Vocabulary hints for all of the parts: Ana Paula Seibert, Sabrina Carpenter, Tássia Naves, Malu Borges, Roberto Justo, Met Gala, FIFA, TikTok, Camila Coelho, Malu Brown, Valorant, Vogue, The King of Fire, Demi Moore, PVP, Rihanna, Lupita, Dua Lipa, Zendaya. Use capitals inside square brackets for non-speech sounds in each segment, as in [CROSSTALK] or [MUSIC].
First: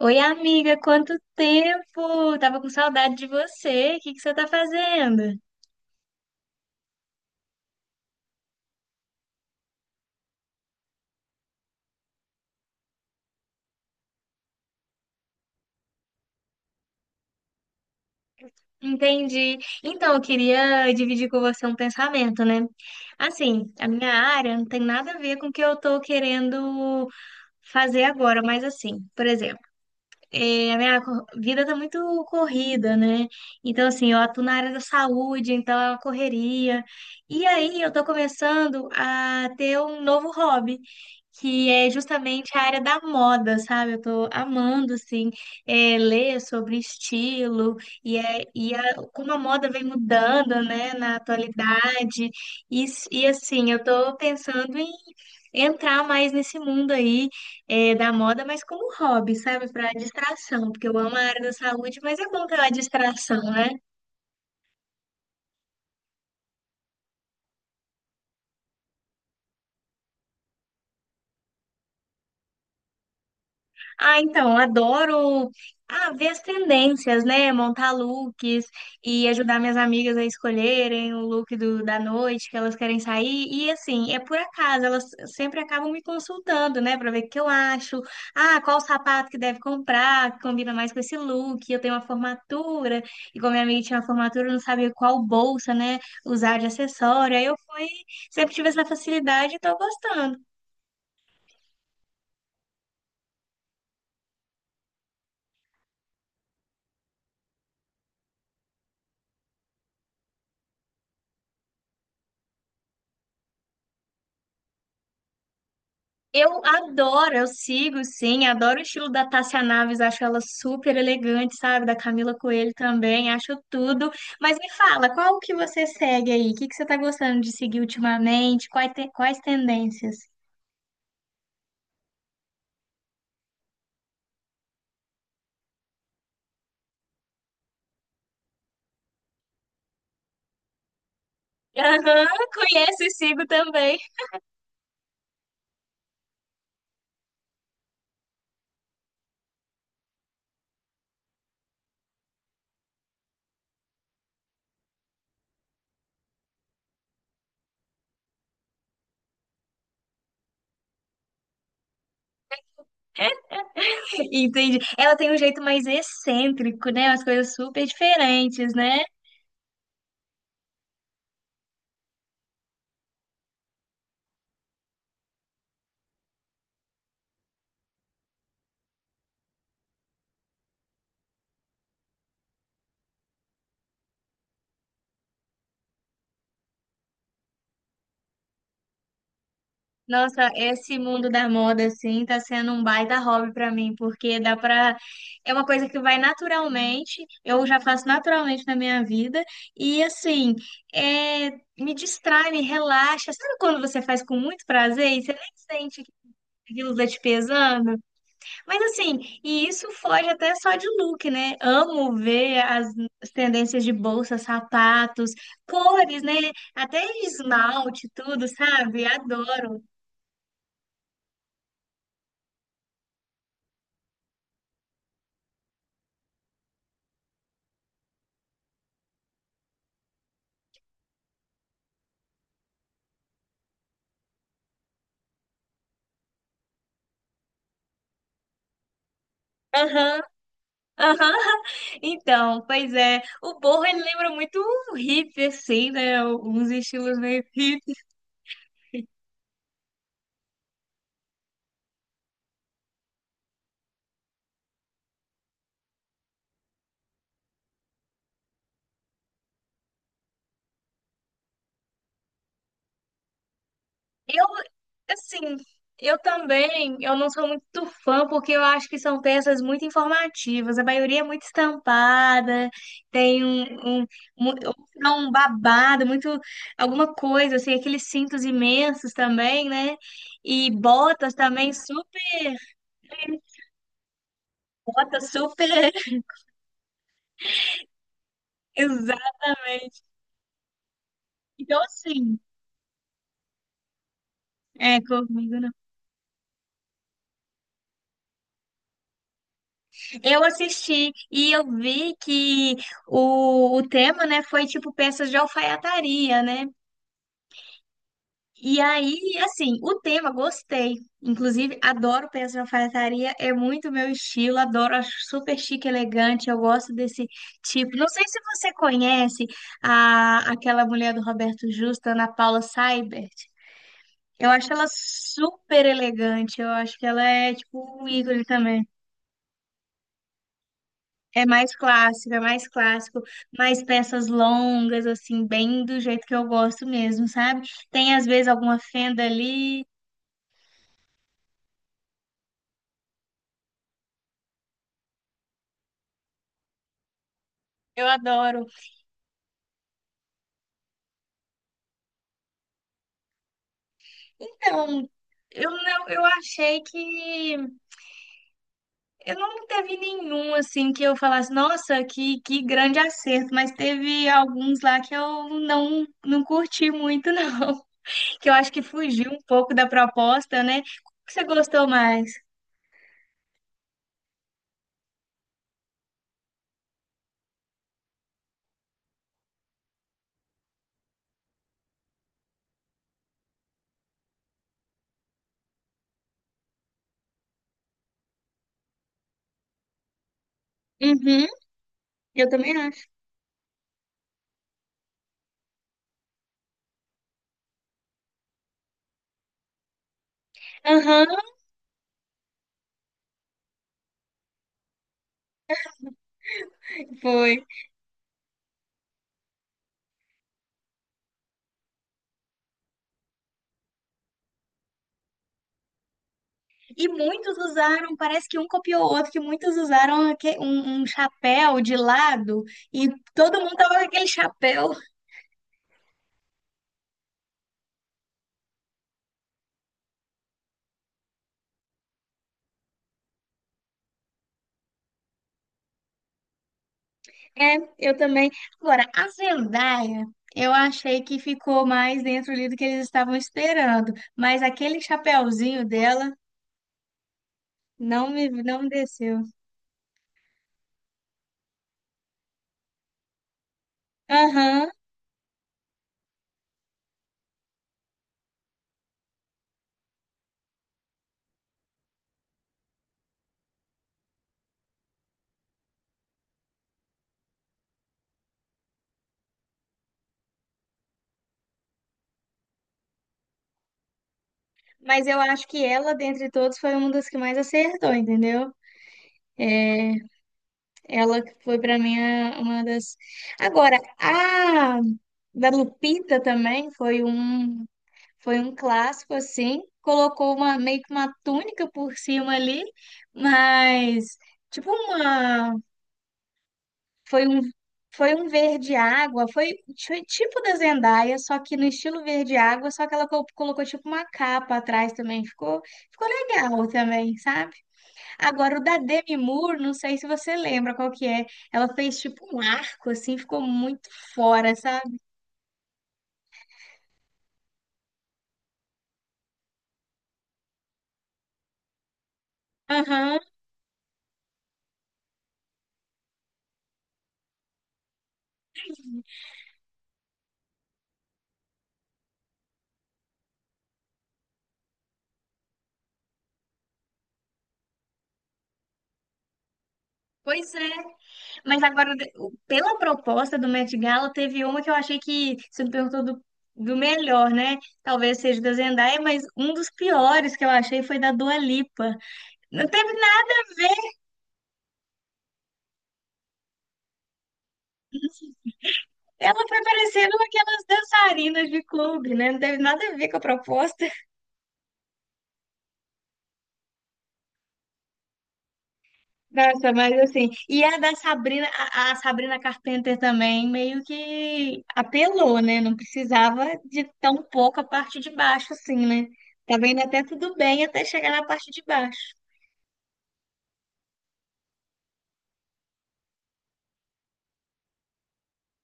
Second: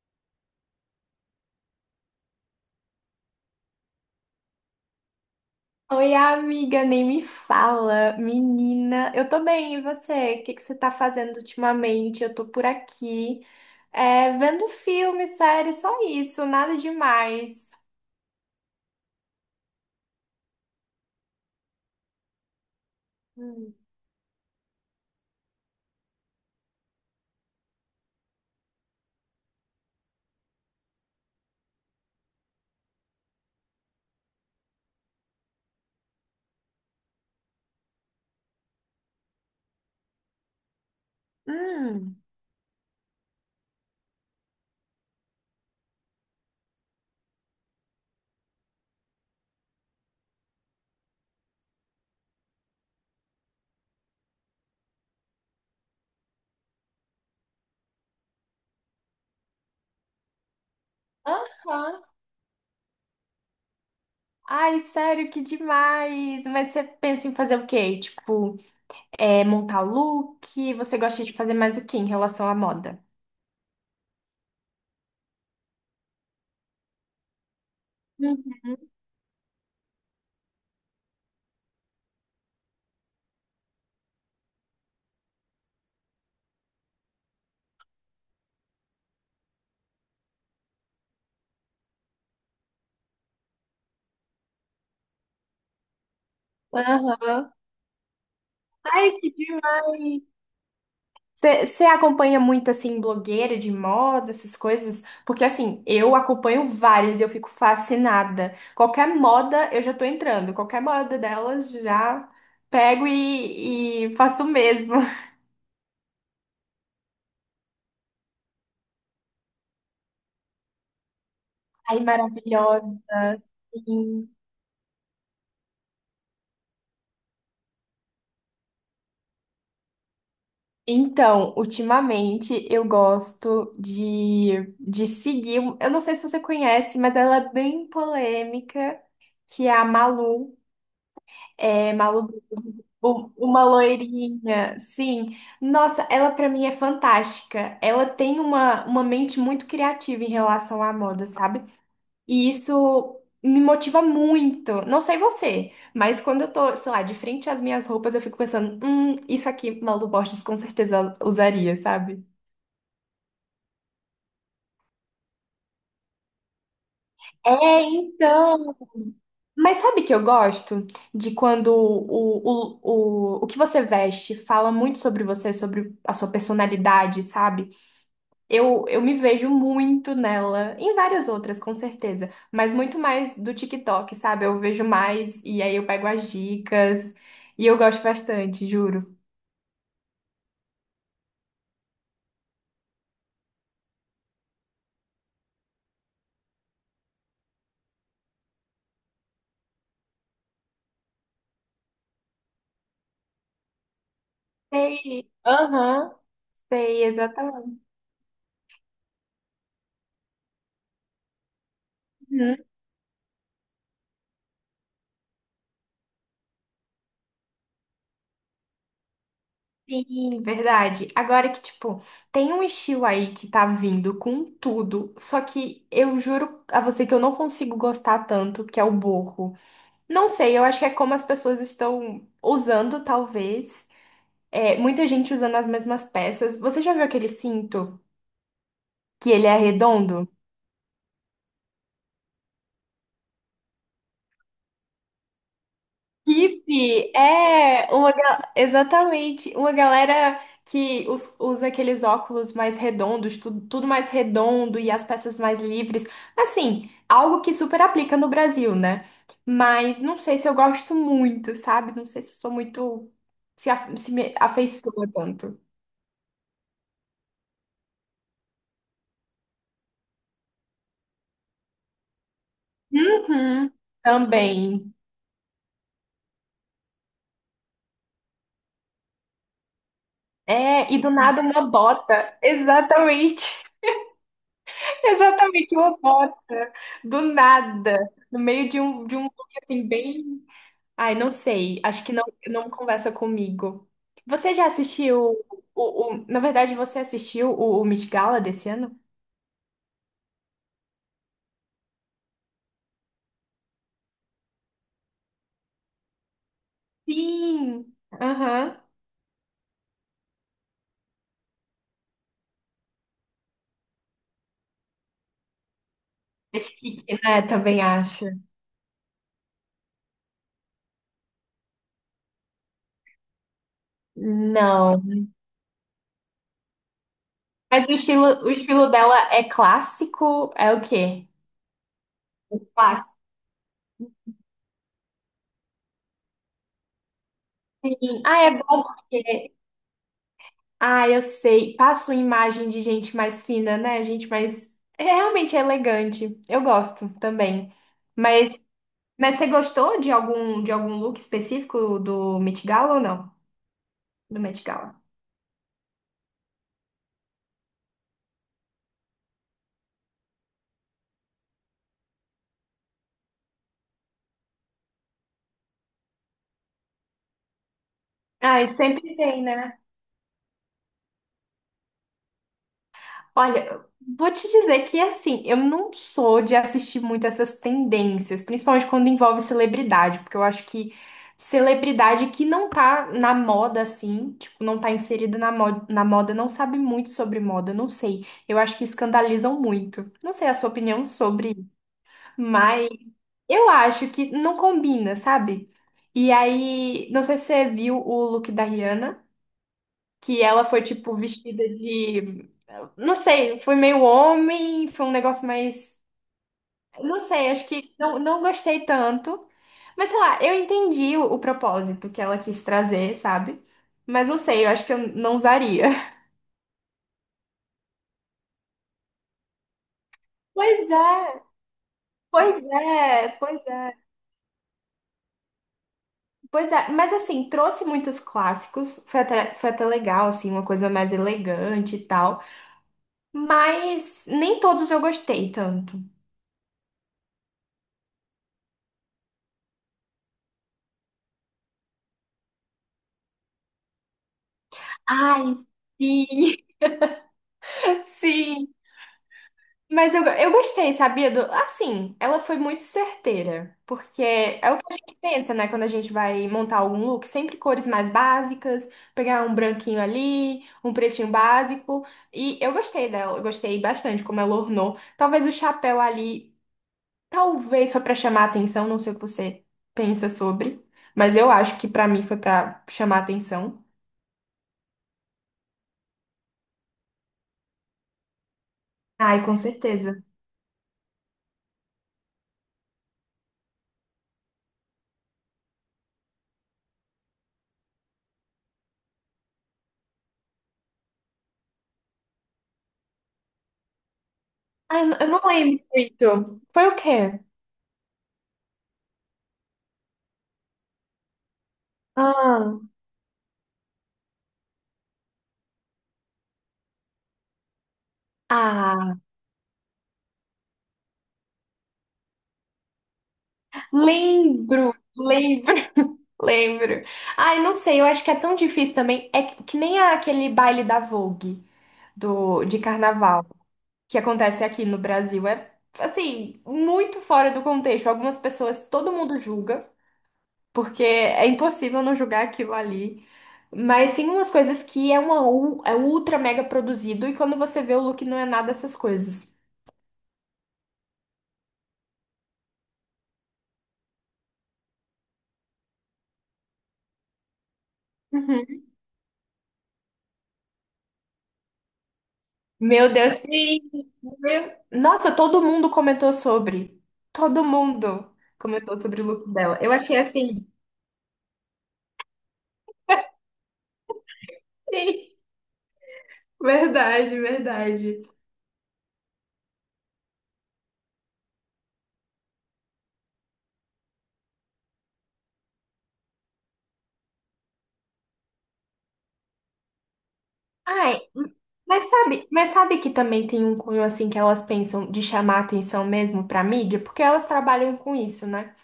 Oi, amiga, quanto tempo! Tava com saudade de você. O que que você tá fazendo? Oi, amiga, nem me fala, menina. Eu tô bem, e você? O que que você tá fazendo ultimamente? Eu tô por aqui, vendo filme, série, só isso, nada demais. Entendi. Então, eu queria dividir com você um pensamento, né? Assim, Hum. a minha área não tem nada a ver com o que eu tô querendo fazer agora, mas assim, por exemplo, a minha vida tá muito corrida, né? Então, assim, eu atuo na área da saúde, então é uma correria. E aí, eu tô começando a ter um novo hobby, que é Hum, justamente a área da moda, sabe? Eu tô amando, assim, ler sobre estilo e, e como a moda vem mudando, né, na atualidade. E assim, eu tô pensando em entrar mais nesse mundo aí, é, da moda, mas como hobby, sabe? Para distração, porque eu amo a área da aham. saúde, mas é bom ter uma distração, né? Ai, sério, que demais! Mas você pensa em fazer o quê? Montar look? Você gosta de fazer mais o quê em relação à moda? Ah, então, adoro, ver as tendências, né? Montar Hum, looks e ajudar minhas amigas a escolherem o look da noite que elas querem sair. E assim, é por acaso, elas sempre acabam me consultando, né? Pra ver o que eu acho. Ah, qual sapato que deve comprar, que combina mais com esse look. Eu tenho uma formatura, e como minha amiga tinha uma formatura, eu não sabia qual bolsa, né? Usar de acessório. Aí Aham. eu fui, sempre tive essa Ai, que facilidade e tô demais! gostando. Você acompanha muito, assim, blogueira de moda, essas coisas? Porque, assim, eu acompanho várias e eu fico fascinada. Qualquer moda, eu já tô entrando. Qualquer moda delas, já pego e faço o mesmo. [LAUGHS] Eu adoro, eu sigo, sim, adoro o estilo da Tássia Naves, acho ela super elegante, sabe? Da Ai, Camila Coelho maravilhosa. também, acho tudo. Sim. Mas me fala, qual que você segue aí? O que que você tá gostando de seguir ultimamente? Quais, quais tendências? Então, ultimamente, eu gosto de seguir... Eu não sei se você conhece, mas ela é bem polêmica, que é a Malu. É, Malu Aham, Brown, conheço e sigo uma também. loirinha, sim. Nossa, ela pra mim é fantástica. Ela tem uma mente muito criativa em relação à moda, sabe? E isso me motiva muito. Não sei você, mas quando eu tô, sei lá, de frente às minhas roupas, eu fico pensando, isso aqui Malu Borges com certeza usaria, sabe? [LAUGHS] Entendi. Ela tem um jeito mais excêntrico, né? Umas coisas É, super diferentes, então. né? Mas sabe que eu gosto de quando o que você veste fala muito sobre você, sobre a sua personalidade, sabe? Eu me vejo muito nela, em várias outras, com certeza, mas muito mais do TikTok, sabe? Eu vejo mais e aí eu pego as dicas e eu gosto bastante, juro. Nossa, esse mundo da moda, assim, tá sendo um baita hobby pra mim, porque dá pra. É uma coisa que vai naturalmente, eu já faço naturalmente na minha vida, e assim, é... me distrai, me relaxa. Sabe quando você faz com muito prazer e Sei, você nem sente que aham, aquilo sei, tá te exatamente. pesando? Mas assim, e isso foge até só de look, né? Amo ver as tendências de bolsa, sapatos, cores, né? Até esmalte, tudo, sabe? Adoro. Sim, verdade. Agora que, tipo, tem um estilo aí que tá vindo com tudo, só que eu juro a você que eu não consigo gostar tanto, que é o boho. Não sei, eu acho que é como as pessoas estão usando, talvez. É, muita gente usando as mesmas peças. Você já viu aquele cinto que ele é Aham. redondo? Aham. [LAUGHS] Então, pois é, o Borro, ele lembra muito o hip, assim, né? Uns Hippie estilos meio hip. é uma ga- Exatamente uma galera que usa aqueles óculos mais redondos, tudo, tudo mais redondo e as peças mais livres. Assim, algo que super aplica no Brasil, né? Mas não sei se eu gosto muito, sabe? Não sei se eu sou muito se me Eu, afeiçoa assim, tanto. eu também, eu não sou muito fã, porque eu acho que são peças muito informativas. A maioria é muito estampada, tem Uhum, um, mu- também. é um babado, muito, alguma coisa, assim, aqueles cintos imensos também, né? E É, e do botas nada uma também, bota. super, Exatamente. botas super. Exatamente, uma [LAUGHS] bota, do nada, no meio de um look assim, Exatamente. bem. Ai, não Então, sei, acho que não, assim. não conversa comigo. Você já É, assistiu comigo não. Na verdade, você assistiu o Met Gala desse ano? Eu assisti e eu vi que o tema, né, foi tipo peças de alfaiataria, né? Sim! E Aham. aí, assim, o tema, gostei. Inclusive, adoro peças de alfaiataria, é muito meu estilo, adoro, acho super chique, elegante, eu É gosto chique, desse né? Também tipo. Não sei acho. se você conhece aquela mulher do Roberto Justo, Ana Paula Seibert. Eu acho ela Não. super elegante, eu acho que ela é Mas tipo um ícone o também. estilo dela é clássico? É o quê? É mais Clássico. clássico, mais peças longas, assim, bem do jeito que eu gosto mesmo, sabe? Tem Sim. às Ah, vezes é alguma bom. fenda ali, Ah, eu sei. Passa uma imagem de gente mais fina, né? Gente mais. É realmente é elegante. Eu gosto também. eu Mas, adoro. mas você gostou de de algum look específico do Met Gala ou não? Do Met Gala. Então, eu não, eu achei que eu não teve nenhum assim que eu falasse, nossa, que grande acerto, mas teve alguns lá que eu não curti muito, não. [LAUGHS] Que eu Ah, acho que sempre fugiu um tem, pouco né? da proposta, né? O que você gostou mais? Olha, vou te dizer que assim, eu não sou de assistir muito essas tendências, principalmente quando envolve celebridade, porque eu acho que celebridade que não tá na moda assim, tipo, não tá inserida na moda, não sabe muito sobre moda, não sei. Eu acho que escandalizam muito. Não sei a sua opinião Uhum, sobre, isso, eu também mas acho. eu acho que não combina, sabe? E aí, não sei se você viu o look da Rihanna que ela foi tipo Aham, vestida de, não sei, foi meio homem, foi um negócio mais, não sei, foi. acho que não, não gostei tanto. Mas sei lá, eu entendi o propósito que ela quis trazer, sabe? Mas não sei, eu acho que eu não usaria. [LAUGHS] E muitos usaram, parece que um copiou o outro, que muitos usaram Pois um é, chapéu de pois lado e é, pois todo mundo é, tava com aquele chapéu. pois é. Mas assim, trouxe muitos clássicos, foi até legal, assim, uma coisa mais elegante e tal. Mas nem todos eu gostei tanto. É, eu também. Agora, a Zendaya, eu achei que ficou mais dentro ali do que eles estavam esperando, mas aquele Ai, chapéuzinho dela sim, [LAUGHS] sim. não me desceu. Mas eu gostei, sabia? Do, assim, ela foi muito certeira, porque é o que Aham, a gente pensa, né? Quando a gente vai montar algum look, sempre cores mais básicas, pegar um branquinho ali, um pretinho básico. E eu gostei dela, eu gostei bastante como ela ornou. Talvez o chapéu ali, talvez foi pra chamar atenção, não sei o que você pensa sobre, mas eu acho que pra mim foi pra chamar atenção. mas eu acho que ela, dentre todos, foi uma das que mais acertou, entendeu? Ai, com É, certeza. ela que foi pra mim uma das. Agora, a da Lupita também foi um, foi um clássico assim, colocou uma, meio que uma túnica por cima ali, mas tipo Ai, eu não uma, lembro muito. Foi o quê? foi um, foi um verde água, foi tipo da Zendaya, só que no estilo verde água, só que ela colocou tipo uma capa atrás também, ficou ficou legal também, sabe? Agora o da Ah. Demi Moore, não sei se você lembra qual que é. Ela fez tipo um arco assim, ficou muito fora, Lembro, sabe? lembro, [LAUGHS] lembro. Ai, não sei, eu acho que é tão difícil também. É que nem aquele baile da Vogue de Aham. carnaval que acontece aqui no Brasil. É, assim, muito fora do contexto. Algumas pessoas, todo mundo julga, porque é impossível não julgar aquilo ali. Mas tem umas coisas que é é ultra mega produzido e quando você vê o look não é nada dessas coisas. Pois é. Mas agora, pela proposta do Met Gala, teve uma que eu achei, que você me perguntou do, do melhor, né? Talvez seja da Zendaya, mas um dos piores que eu achei foi da Dua Lipa. Não Meu teve Deus, nada a sim. ver, Meu- Nossa, todo mundo comentou sobre. Todo mundo comentou sobre o look ela dela. foi Eu achei parecendo assim. aquelas dançarinas de clube, né? Não teve nada a ver com a proposta. [LAUGHS] Sim, verdade, verdade. Nossa, mas assim, e a da Sabrina, a Sabrina Carpenter também, meio que apelou, né? Não precisava de tão pouco a parte de baixo, assim, né? Tá vendo até tudo bem até Ai, chegar na parte de baixo. Mas sabe que também tem um cunho assim que elas pensam de chamar atenção mesmo pra mídia, porque elas trabalham com isso, né?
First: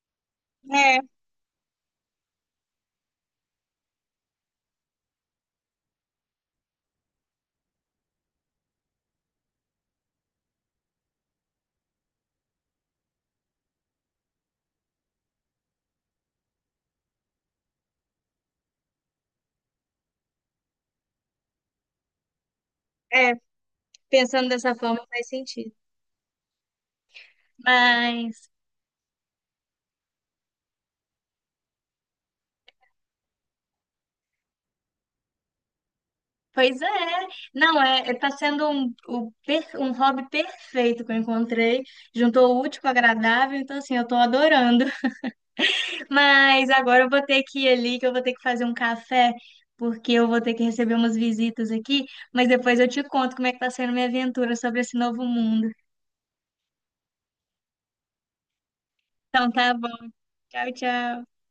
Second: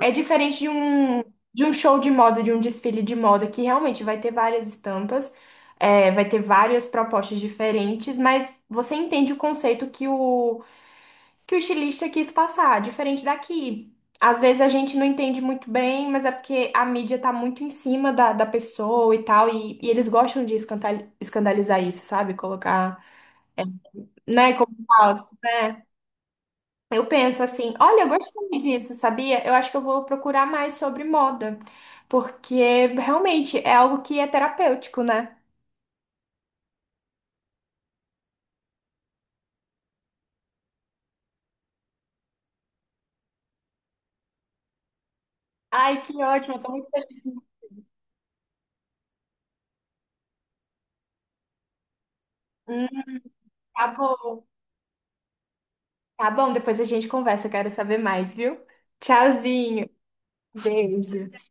É diferente É, de um show de moda, de um desfile de moda, que realmente vai ter várias estampas, é, vai ter várias propostas diferentes, mas você entende o conceito que o estilista quis passar, diferente daqui. Às vezes a gente não entende muito bem, mas é porque a mídia tá muito em cima da pessoa e tal, e eles gostam de escandalizar isso, sabe? Colocar, é, é, pensando né? dessa Como forma faz fala, sentido. né? Eu penso assim, olha, eu Mas, gostei disso, sabia? Eu acho que eu vou procurar mais sobre moda, porque realmente é algo que é terapêutico, né? pois é, não, tá sendo um, um hobby perfeito que eu encontrei. Juntou o útil com o agradável, então assim, eu tô adorando. Ai, [LAUGHS] que ótimo, eu Mas tô muito agora eu vou feliz. ter que ir ali, que eu vou ter que fazer um café, porque eu vou ter que receber umas visitas aqui, mas depois eu Hum, te conto como é que tá tá sendo minha bom. aventura sobre esse novo mundo. Tá bom, depois a gente conversa, quero saber mais, viu? Então tá bom, Tchauzinho. tchau, tchau. Beijo.